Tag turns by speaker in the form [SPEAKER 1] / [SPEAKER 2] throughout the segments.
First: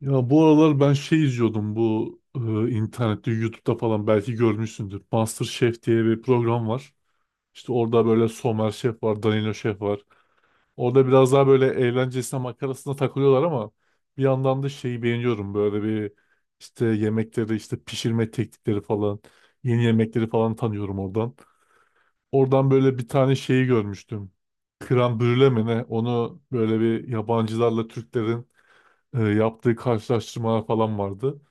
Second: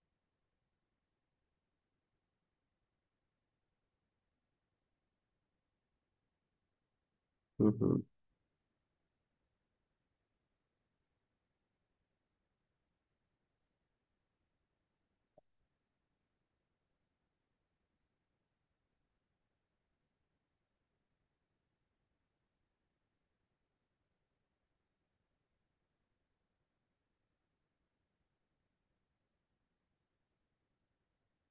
[SPEAKER 1] Ya bu aralar ben izliyordum bu internette YouTube'da falan belki görmüşsündür. MasterChef diye bir program var.
[SPEAKER 2] Hı
[SPEAKER 1] İşte
[SPEAKER 2] hı.
[SPEAKER 1] orada böyle Somer Şef var, Danilo Şef var. Orada biraz daha böyle eğlencesine makarasına takılıyorlar ama bir yandan da şeyi beğeniyorum. Böyle bir işte yemekleri, işte pişirme teknikleri falan, yeni yemekleri falan tanıyorum oradan. Oradan böyle bir tane şeyi görmüştüm. Krem brüle mi ne? Onu böyle bir yabancılarla Türklerin yaptığı karşılaştırmalar falan vardı.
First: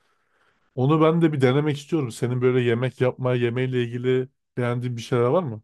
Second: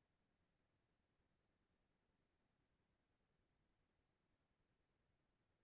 [SPEAKER 1] Onu ben de bir denemek istiyorum. Senin böyle yemek yapma, yemeğiyle ilgili beğendiğin bir şeyler var mı?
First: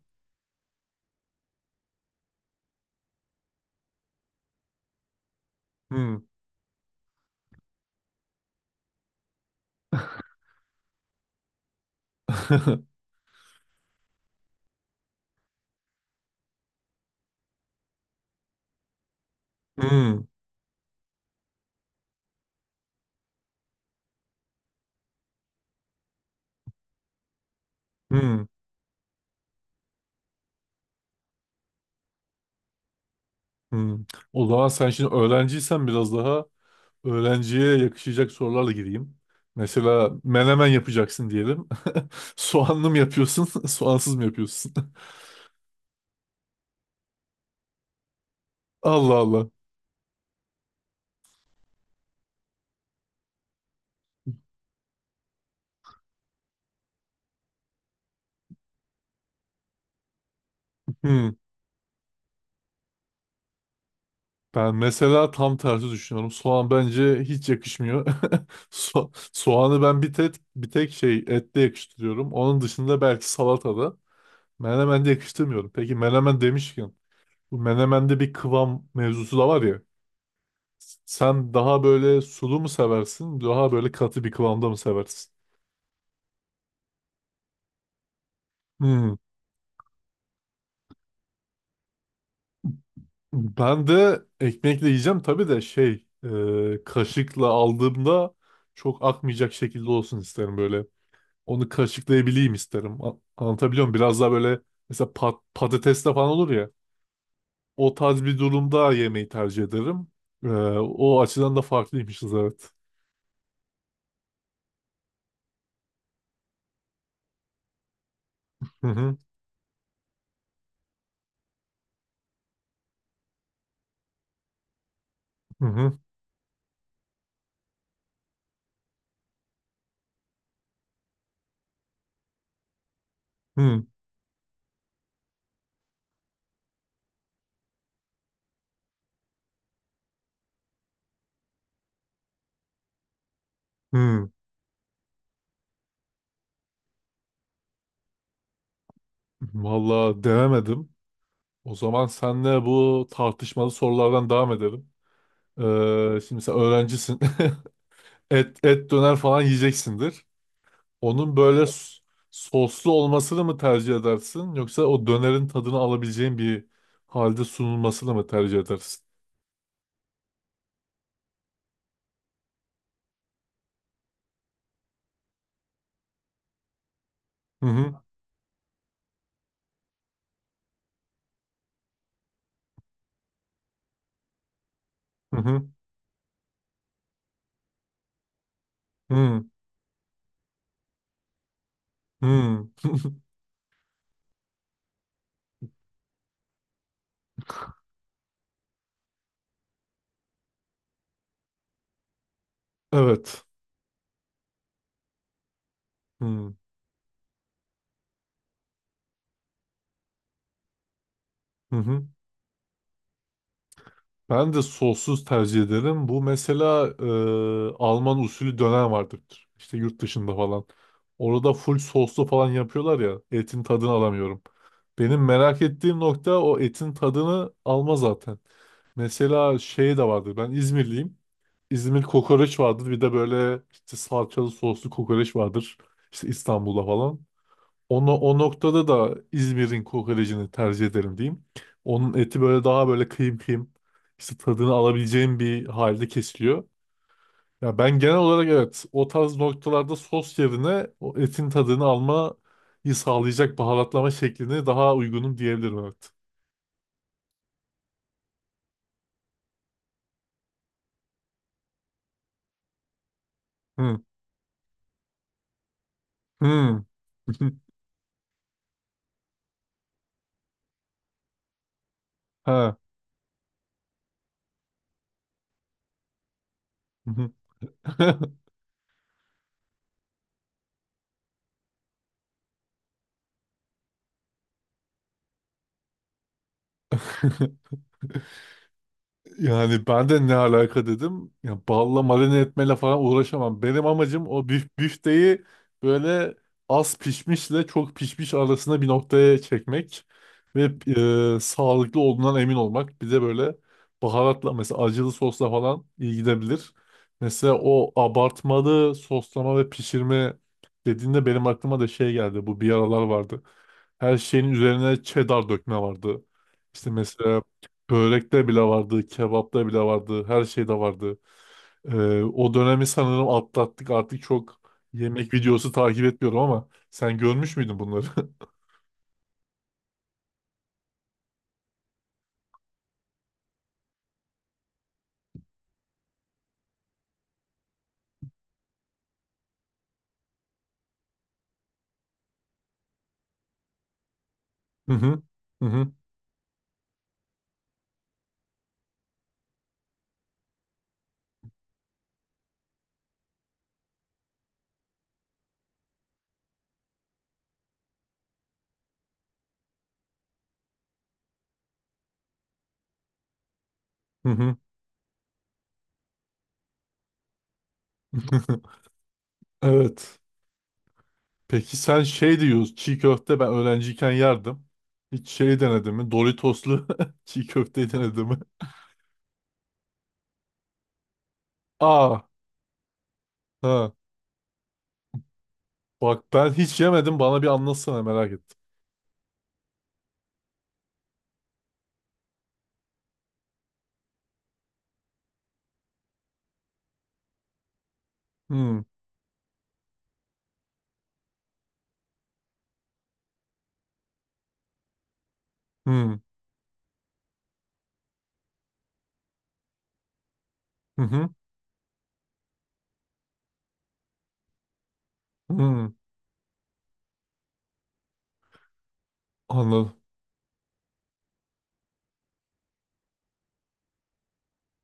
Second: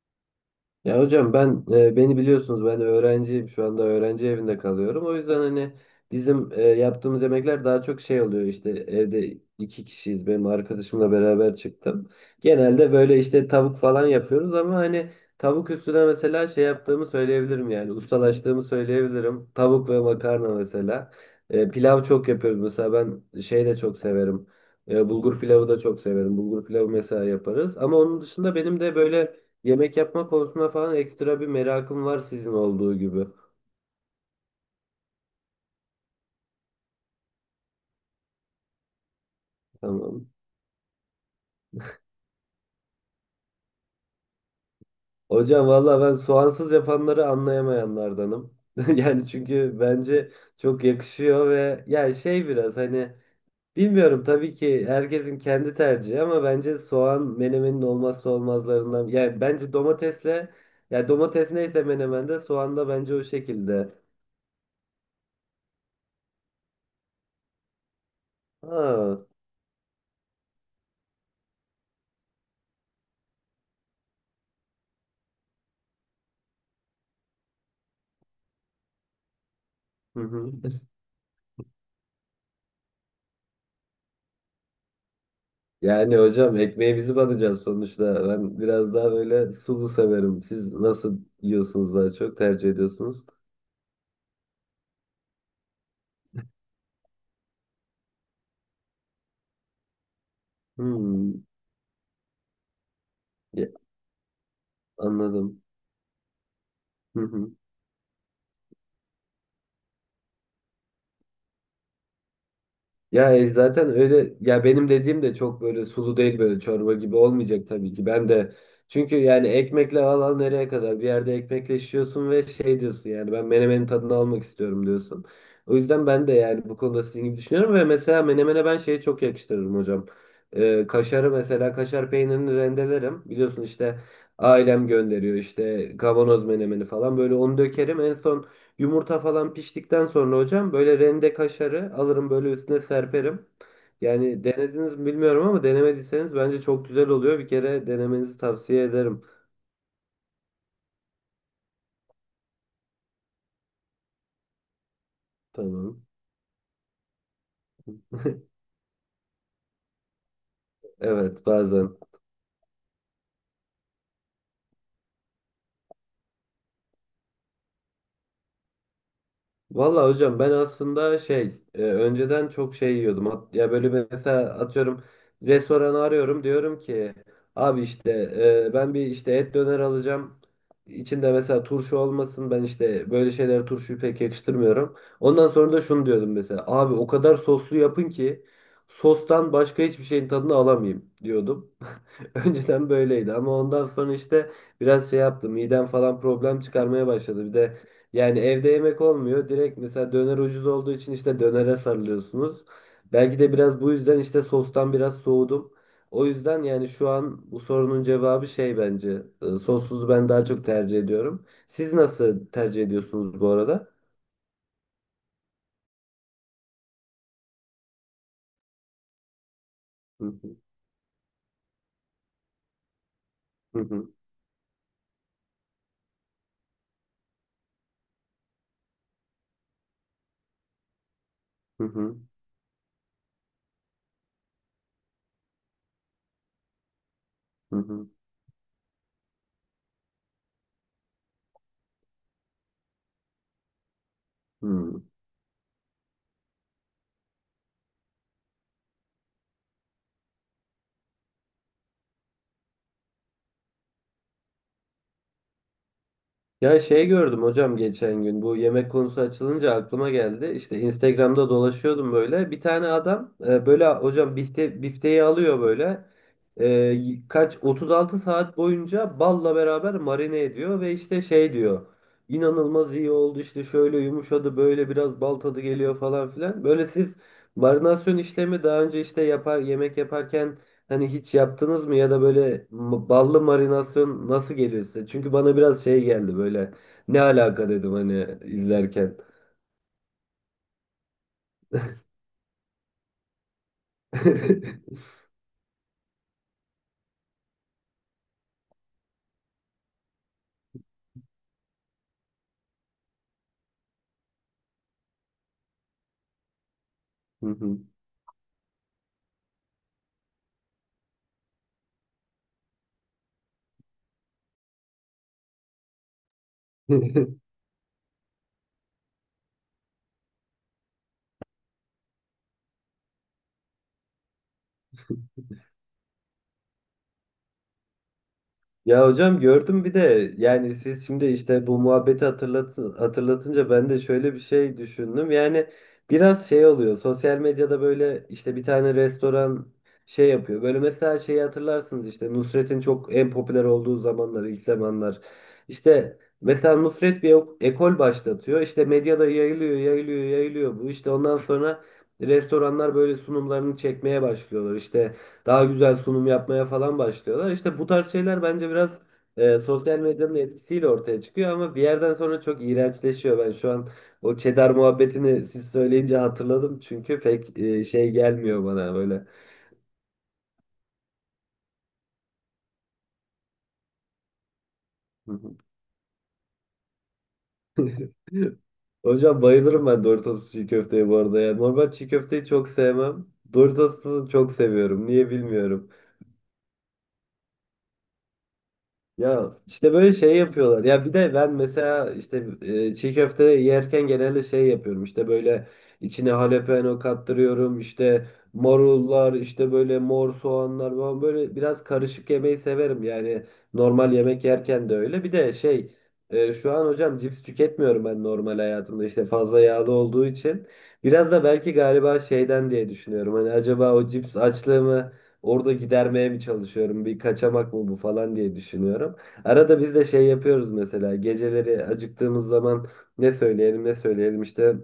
[SPEAKER 2] Ya hocam ben beni biliyorsunuz, ben öğrenciyim şu anda, öğrenci evinde kalıyorum. O yüzden hani
[SPEAKER 1] Hmm.
[SPEAKER 2] bizim yaptığımız yemekler daha çok şey oluyor, işte evde iki kişiyiz, benim arkadaşımla beraber çıktım. Genelde böyle işte tavuk falan yapıyoruz ama hani tavuk üstüne mesela şey yaptığımı söyleyebilirim, yani ustalaştığımı söyleyebilirim. Tavuk ve
[SPEAKER 1] Hmm.
[SPEAKER 2] makarna mesela. Pilav çok yapıyoruz mesela, ben şey de çok severim. Bulgur pilavı da çok severim. Bulgur pilavı mesela yaparız. Ama onun
[SPEAKER 1] Hmm.
[SPEAKER 2] dışında benim de böyle yemek yapma konusuna falan ekstra bir merakım var sizin olduğu gibi.
[SPEAKER 1] Hmm. O zaman sen şimdi öğrenciysen biraz daha öğrenciye yakışacak sorularla gireyim. Mesela
[SPEAKER 2] Tamam.
[SPEAKER 1] menemen yapacaksın diyelim. Soğanlı mı yapıyorsun, soğansız mı yapıyorsun?
[SPEAKER 2] Hocam valla ben soğansız yapanları anlayamayanlardanım.
[SPEAKER 1] Allah
[SPEAKER 2] Yani
[SPEAKER 1] Allah.
[SPEAKER 2] çünkü bence çok yakışıyor ve ya şey, biraz hani bilmiyorum, tabii ki herkesin kendi tercihi ama bence soğan menemenin olmazsa olmazlarından. Yani bence domatesle, ya
[SPEAKER 1] Hmm.
[SPEAKER 2] domates neyse, menemende soğan da bence o şekilde.
[SPEAKER 1] Ben mesela tam tersi düşünüyorum. Soğan bence hiç yakışmıyor.
[SPEAKER 2] Ha.
[SPEAKER 1] Soğanı ben bir tek ette yakıştırıyorum. Onun dışında belki salatada. Menemen de yakıştırmıyorum. Peki menemen demişken bu menemende bir kıvam mevzusu da var ya.
[SPEAKER 2] Hı hı.
[SPEAKER 1] Sen daha böyle sulu mu seversin? Daha böyle katı bir kıvamda mı seversin?
[SPEAKER 2] Yani hocam ekmeğe bizi batacağız sonuçta. Ben biraz daha
[SPEAKER 1] Hmm.
[SPEAKER 2] böyle sulu severim. Siz nasıl yiyorsunuz, daha çok tercih ediyorsunuz?
[SPEAKER 1] Ben de ekmekle yiyeceğim tabii de kaşıkla aldığımda çok akmayacak şekilde olsun isterim böyle.
[SPEAKER 2] Hmm,
[SPEAKER 1] Onu kaşıklayabileyim isterim.
[SPEAKER 2] ya,
[SPEAKER 1] Anlatabiliyor muyum? Biraz daha böyle mesela
[SPEAKER 2] anladım.
[SPEAKER 1] patateste falan olur ya. O tarz bir durumda yemeği tercih ederim. Ee, O açıdan da farklıymışız evet.
[SPEAKER 2] Ya zaten öyle ya, benim dediğim de çok böyle sulu değil, böyle çorba gibi olmayacak tabii ki. Ben de,
[SPEAKER 1] Hı
[SPEAKER 2] çünkü
[SPEAKER 1] hı
[SPEAKER 2] yani ekmekle al nereye kadar, bir yerde ekmekle şişiyorsun ve şey diyorsun, yani ben menemenin tadını almak istiyorum diyorsun.
[SPEAKER 1] hı
[SPEAKER 2] O
[SPEAKER 1] hı
[SPEAKER 2] yüzden ben de yani bu konuda sizin gibi düşünüyorum ve mesela menemene ben şeyi çok yakıştırırım hocam. Kaşarı mesela, kaşar peynirini rendelerim. Biliyorsun
[SPEAKER 1] hı.
[SPEAKER 2] işte ailem gönderiyor işte kavanoz menemeni falan, böyle onu dökerim en son. Yumurta falan piştikten sonra hocam böyle rende kaşarı alırım, böyle üstüne serperim.
[SPEAKER 1] Hı.
[SPEAKER 2] Yani denediniz mi bilmiyorum ama denemediyseniz bence çok güzel oluyor. Bir kere denemenizi tavsiye ederim.
[SPEAKER 1] Vallahi denemedim. O zaman senle bu tartışmalı sorulardan devam edelim.
[SPEAKER 2] Tamam.
[SPEAKER 1] Şimdi sen öğrencisin. Et döner falan yiyeceksindir. Onun
[SPEAKER 2] Evet,
[SPEAKER 1] böyle
[SPEAKER 2] bazen.
[SPEAKER 1] soslu olmasını mı tercih edersin yoksa o dönerin tadını alabileceğin bir halde sunulmasını mı tercih edersin?
[SPEAKER 2] Valla hocam ben aslında şey, önceden çok şey yiyordum. Ya böyle bir, mesela atıyorum restoranı arıyorum, diyorum ki
[SPEAKER 1] Hı
[SPEAKER 2] abi
[SPEAKER 1] hı
[SPEAKER 2] işte ben bir işte et döner alacağım. İçinde mesela turşu olmasın. Ben işte böyle şeylere turşuyu pek yakıştırmıyorum.
[SPEAKER 1] hı
[SPEAKER 2] Ondan
[SPEAKER 1] hı
[SPEAKER 2] sonra da şunu diyordum, mesela abi o kadar soslu yapın ki
[SPEAKER 1] hı
[SPEAKER 2] sostan başka hiçbir şeyin tadını alamayayım diyordum.
[SPEAKER 1] hı.
[SPEAKER 2] Önceden böyleydi ama ondan sonra işte biraz şey yaptım. Midem falan problem çıkarmaya başladı. Bir de yani evde yemek olmuyor. Direkt mesela döner ucuz olduğu için işte dönere sarılıyorsunuz. Belki
[SPEAKER 1] Evet.
[SPEAKER 2] de biraz bu yüzden işte sostan biraz soğudum. O
[SPEAKER 1] Hı
[SPEAKER 2] yüzden yani şu an bu sorunun cevabı şey bence. Sossuzu ben daha çok tercih ediyorum.
[SPEAKER 1] hı.
[SPEAKER 2] Siz
[SPEAKER 1] Hı.
[SPEAKER 2] nasıl tercih ediyorsunuz bu arada?
[SPEAKER 1] Ben de sossuz tercih ederim. Bu mesela Alman usulü döner vardır. İşte yurt
[SPEAKER 2] Hı,
[SPEAKER 1] dışında falan. Orada full soslu falan yapıyorlar ya. Etin
[SPEAKER 2] hı
[SPEAKER 1] tadını
[SPEAKER 2] hı,
[SPEAKER 1] alamıyorum. Benim merak ettiğim nokta o etin tadını alma zaten. Mesela şey de vardır. Ben İzmirliyim.
[SPEAKER 2] hı
[SPEAKER 1] İzmir
[SPEAKER 2] hı,
[SPEAKER 1] kokoreç vardır. Bir de böyle işte salçalı soslu kokoreç vardır. İşte İstanbul'da falan.
[SPEAKER 2] hı
[SPEAKER 1] Onu, o noktada da İzmir'in kokorecini tercih ederim diyeyim. Onun eti böyle daha böyle kıyım kıyım işte
[SPEAKER 2] hı,
[SPEAKER 1] tadını
[SPEAKER 2] hı.
[SPEAKER 1] alabileceğim bir halde kesiliyor. Ya ben genel olarak evet o tarz noktalarda sos yerine o etin tadını almayı sağlayacak baharatlama şeklini daha uygunum diyebilirim evet.
[SPEAKER 2] Ya şey gördüm hocam, geçen gün bu yemek konusu açılınca aklıma geldi. İşte Instagram'da dolaşıyordum böyle. Bir tane adam böyle
[SPEAKER 1] Hı.
[SPEAKER 2] hocam, bifteyi alıyor böyle. E,
[SPEAKER 1] Hı.
[SPEAKER 2] y- kaç 36 saat boyunca balla beraber marine ediyor ve işte şey diyor.
[SPEAKER 1] Ha.
[SPEAKER 2] İnanılmaz iyi oldu işte, şöyle yumuşadı, böyle biraz bal tadı geliyor falan filan. Böyle siz marinasyon işlemi daha önce işte yapar, yemek yaparken, hani hiç yaptınız mı, ya da böyle ballı marinasyon nasıl geliyor size? Çünkü bana biraz şey geldi, böyle ne alaka dedim hani izlerken.
[SPEAKER 1] Yani ben de ne alaka dedim. Ya balla marine etmeyle falan uğraşamam. Benim amacım o büfteyi böyle az pişmişle çok pişmiş arasında bir noktaya çekmek ve sağlıklı olduğundan emin olmak. Bir de böyle baharatla mesela acılı sosla falan iyi gidebilir.
[SPEAKER 2] Hı
[SPEAKER 1] Mesela
[SPEAKER 2] hı.
[SPEAKER 1] o abartmalı soslama ve pişirme dediğinde benim aklıma da şey geldi. Bu bir aralar vardı. Her şeyin üzerine cheddar dökme vardı. İşte mesela börekte bile vardı, kebapta bile vardı, her şeyde vardı. O dönemi sanırım atlattık. Artık çok yemek videosu takip etmiyorum ama sen görmüş müydün bunları?
[SPEAKER 2] Ya hocam gördüm, bir de yani siz şimdi işte bu muhabbeti hatırlatınca ben de şöyle bir şey düşündüm. Yani biraz şey oluyor sosyal medyada, böyle işte bir tane restoran şey yapıyor. Böyle mesela şeyi hatırlarsınız, işte Nusret'in çok en popüler olduğu zamanlar, ilk
[SPEAKER 1] Hı
[SPEAKER 2] zamanlar.
[SPEAKER 1] hı. Hı hı.
[SPEAKER 2] İşte mesela Nusret bir ekol başlatıyor, işte medyada yayılıyor yayılıyor yayılıyor bu, işte ondan sonra restoranlar böyle sunumlarını çekmeye başlıyorlar işte. Daha güzel sunum yapmaya falan başlıyorlar. İşte bu tarz şeyler bence biraz sosyal medyanın etkisiyle ortaya çıkıyor ama bir yerden sonra çok iğrençleşiyor. Ben şu an
[SPEAKER 1] Hı
[SPEAKER 2] o
[SPEAKER 1] hı.
[SPEAKER 2] Çedar muhabbetini siz söyleyince hatırladım, çünkü pek şey gelmiyor bana böyle.
[SPEAKER 1] Evet. Peki sen şey diyorsun, çiğ köfte ben öğrenciyken yerdim. Hiç şey denedin mi? Doritoslu çiğ köfteyi denedin mi?
[SPEAKER 2] Hocam bayılırım ben Doritos çiğ köfteye bu arada ya. Normal çiğ
[SPEAKER 1] Aa,
[SPEAKER 2] köfteyi çok sevmem.
[SPEAKER 1] ha.
[SPEAKER 2] Doritos'u çok seviyorum. Niye bilmiyorum.
[SPEAKER 1] Bak ben hiç yemedim. Bana bir anlatsana merak ettim.
[SPEAKER 2] Ya işte böyle şey yapıyorlar. Ya bir de ben mesela işte çiğ köfte yerken genelde şey yapıyorum. İşte böyle içine jalapeno kattırıyorum. İşte
[SPEAKER 1] Hmm,
[SPEAKER 2] marullar, işte böyle mor soğanlar falan, böyle biraz karışık yemeyi severim. Yani normal yemek yerken de öyle. Bir de şey,
[SPEAKER 1] hmm,
[SPEAKER 2] şu an hocam cips tüketmiyorum ben normal hayatımda. İşte fazla yağlı olduğu için.
[SPEAKER 1] hı hı,
[SPEAKER 2] Biraz da belki galiba şeyden diye düşünüyorum. Hani acaba o cips açlığımı orada
[SPEAKER 1] hmm.
[SPEAKER 2] gidermeye mi çalışıyorum, bir kaçamak mı bu falan diye düşünüyorum. Arada biz
[SPEAKER 1] Anladım.
[SPEAKER 2] de şey yapıyoruz mesela, geceleri acıktığımız zaman ne söyleyelim ne söyleyelim işte,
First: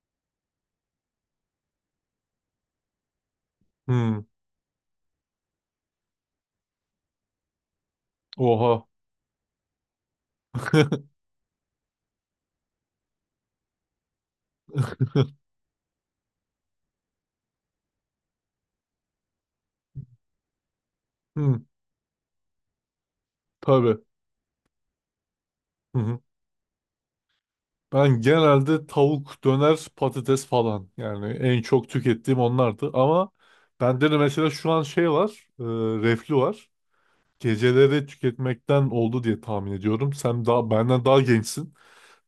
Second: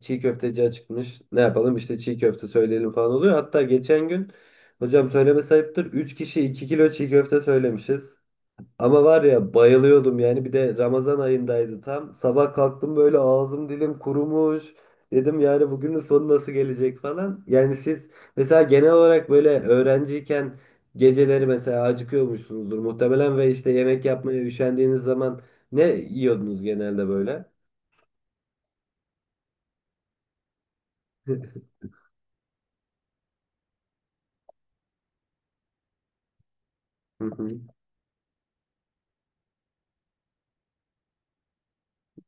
[SPEAKER 2] çiğ köfteci açıkmış, ne yapalım işte çiğ köfte söyleyelim falan oluyor. Hatta geçen
[SPEAKER 1] Hmm.
[SPEAKER 2] gün hocam, söyleme sayıptır, 3 kişi 2 kilo çiğ köfte söylemişiz.
[SPEAKER 1] Oha.
[SPEAKER 2] Ama var ya, bayılıyordum yani, bir de Ramazan ayındaydı tam. Sabah kalktım böyle ağzım, dilim kurumuş. Dedim yani bugünün sonu nasıl gelecek falan. Yani siz mesela genel olarak böyle öğrenciyken geceleri
[SPEAKER 1] Hı,
[SPEAKER 2] mesela acıkıyormuşsunuzdur muhtemelen ve işte
[SPEAKER 1] tabii.
[SPEAKER 2] yemek yapmaya üşendiğiniz zaman ne
[SPEAKER 1] Hı hı.
[SPEAKER 2] yiyordunuz genelde böyle?
[SPEAKER 1] Ben genelde tavuk, döner, patates falan. Yani en çok tükettiğim onlardı. Ama bende de mesela şu an şey var. Reflü var.
[SPEAKER 2] Hı hı.
[SPEAKER 1] Geceleri tüketmekten oldu diye tahmin ediyorum. Sen daha benden daha gençsin.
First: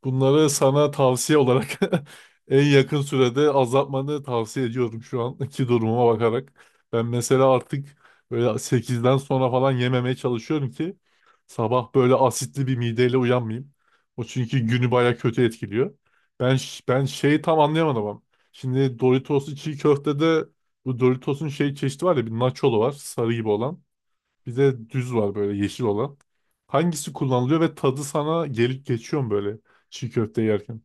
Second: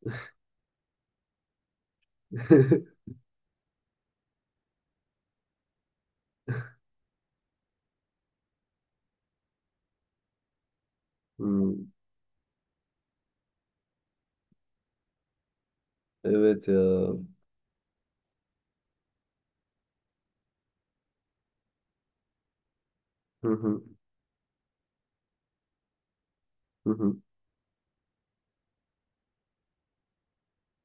[SPEAKER 1] Bunları sana tavsiye olarak en yakın sürede azaltmanı tavsiye ediyorum şu anki durumuma bakarak. Ben mesela artık böyle sekizden sonra falan yememeye çalışıyorum ki
[SPEAKER 2] Hmm.
[SPEAKER 1] sabah böyle asitli bir mideyle uyanmayayım. O çünkü günü baya kötü etkiliyor. Ben
[SPEAKER 2] Evet ya.
[SPEAKER 1] ben şeyi tam anlayamadım ama. Şimdi Doritos'lu çiğ köftede bu Doritos'un şey çeşidi var ya bir nacholu var sarı gibi
[SPEAKER 2] Hı
[SPEAKER 1] olan.
[SPEAKER 2] hı,
[SPEAKER 1] Bir de düz var böyle yeşil olan.
[SPEAKER 2] hı
[SPEAKER 1] Hangisi
[SPEAKER 2] hı.
[SPEAKER 1] kullanılıyor ve tadı sana gelip geçiyor mu böyle çiğ köfte yerken?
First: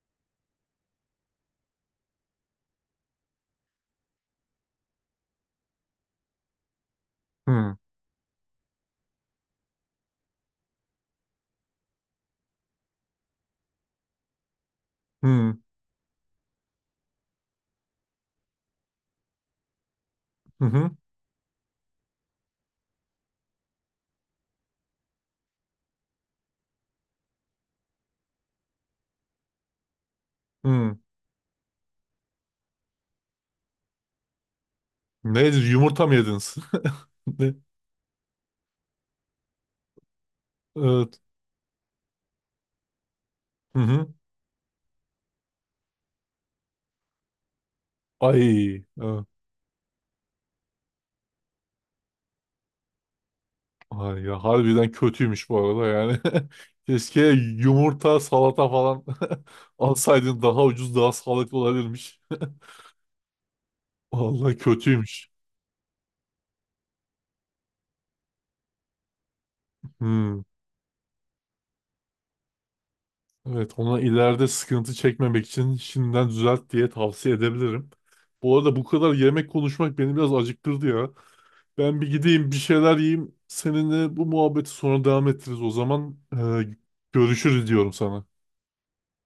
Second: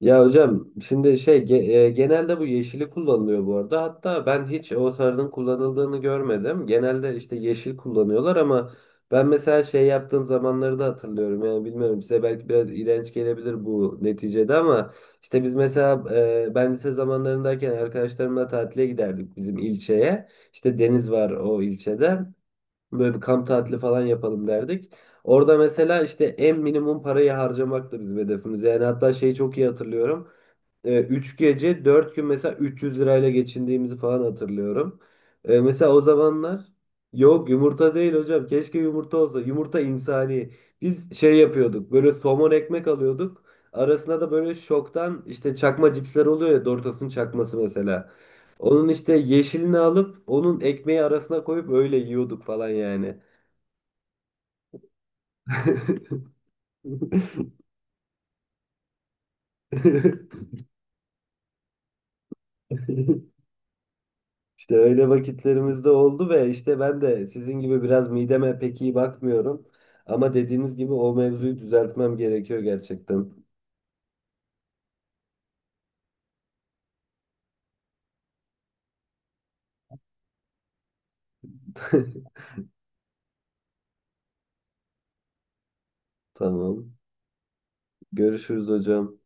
[SPEAKER 2] Ya hocam şimdi şey genelde bu yeşili kullanılıyor bu arada. Hatta ben hiç o sarının kullanıldığını görmedim. Genelde işte
[SPEAKER 1] Hmm.
[SPEAKER 2] yeşil kullanıyorlar ama ben mesela şey yaptığım zamanları da hatırlıyorum. Yani bilmiyorum, size belki biraz iğrenç gelebilir bu neticede ama işte biz
[SPEAKER 1] Hmm.
[SPEAKER 2] mesela ben lise zamanlarındayken arkadaşlarımla tatile giderdik bizim ilçeye.
[SPEAKER 1] Hı
[SPEAKER 2] İşte
[SPEAKER 1] hı.
[SPEAKER 2] deniz var o ilçede. Böyle bir kamp tatili falan yapalım derdik. Orada mesela işte en minimum parayı harcamak da bizim hedefimiz. Yani hatta şeyi çok iyi hatırlıyorum.
[SPEAKER 1] Hmm.
[SPEAKER 2] 3 gece 4 gün mesela 300 lirayla geçindiğimizi falan hatırlıyorum.
[SPEAKER 1] Nedir?
[SPEAKER 2] Mesela o
[SPEAKER 1] Yumurta mı yediniz?
[SPEAKER 2] zamanlar, yok
[SPEAKER 1] Ne?
[SPEAKER 2] yumurta değil hocam, keşke yumurta olsa, yumurta insani. Biz
[SPEAKER 1] Evet.
[SPEAKER 2] şey yapıyorduk, böyle somon ekmek alıyorduk,
[SPEAKER 1] Hı hı.
[SPEAKER 2] arasına da böyle şoktan işte çakma cipsler oluyor ya, Doritos'un çakması mesela.
[SPEAKER 1] Ay.
[SPEAKER 2] Onun işte
[SPEAKER 1] Evet.
[SPEAKER 2] yeşilini alıp onun ekmeği arasına koyup öyle yiyorduk falan yani.
[SPEAKER 1] Ay ya harbiden kötüymüş bu arada yani. Keşke yumurta, salata falan alsaydın daha ucuz, daha sağlıklı olabilirmiş. Vallahi
[SPEAKER 2] İşte öyle
[SPEAKER 1] kötüymüş.
[SPEAKER 2] vakitlerimiz de oldu ve işte ben de sizin gibi biraz mideme pek iyi bakmıyorum. Ama
[SPEAKER 1] Hmm.
[SPEAKER 2] dediğiniz gibi o mevzuyu düzeltmem gerekiyor gerçekten.
[SPEAKER 1] Evet, ona ileride sıkıntı çekmemek için şimdiden düzelt diye tavsiye edebilirim. Bu arada bu kadar yemek konuşmak beni biraz acıktırdı ya. Ben bir gideyim bir şeyler yiyeyim. Seninle bu muhabbeti sonra devam ettiririz o zaman.
[SPEAKER 2] Tamam.
[SPEAKER 1] Görüşürüz diyorum sana.
[SPEAKER 2] Görüşürüz hocam.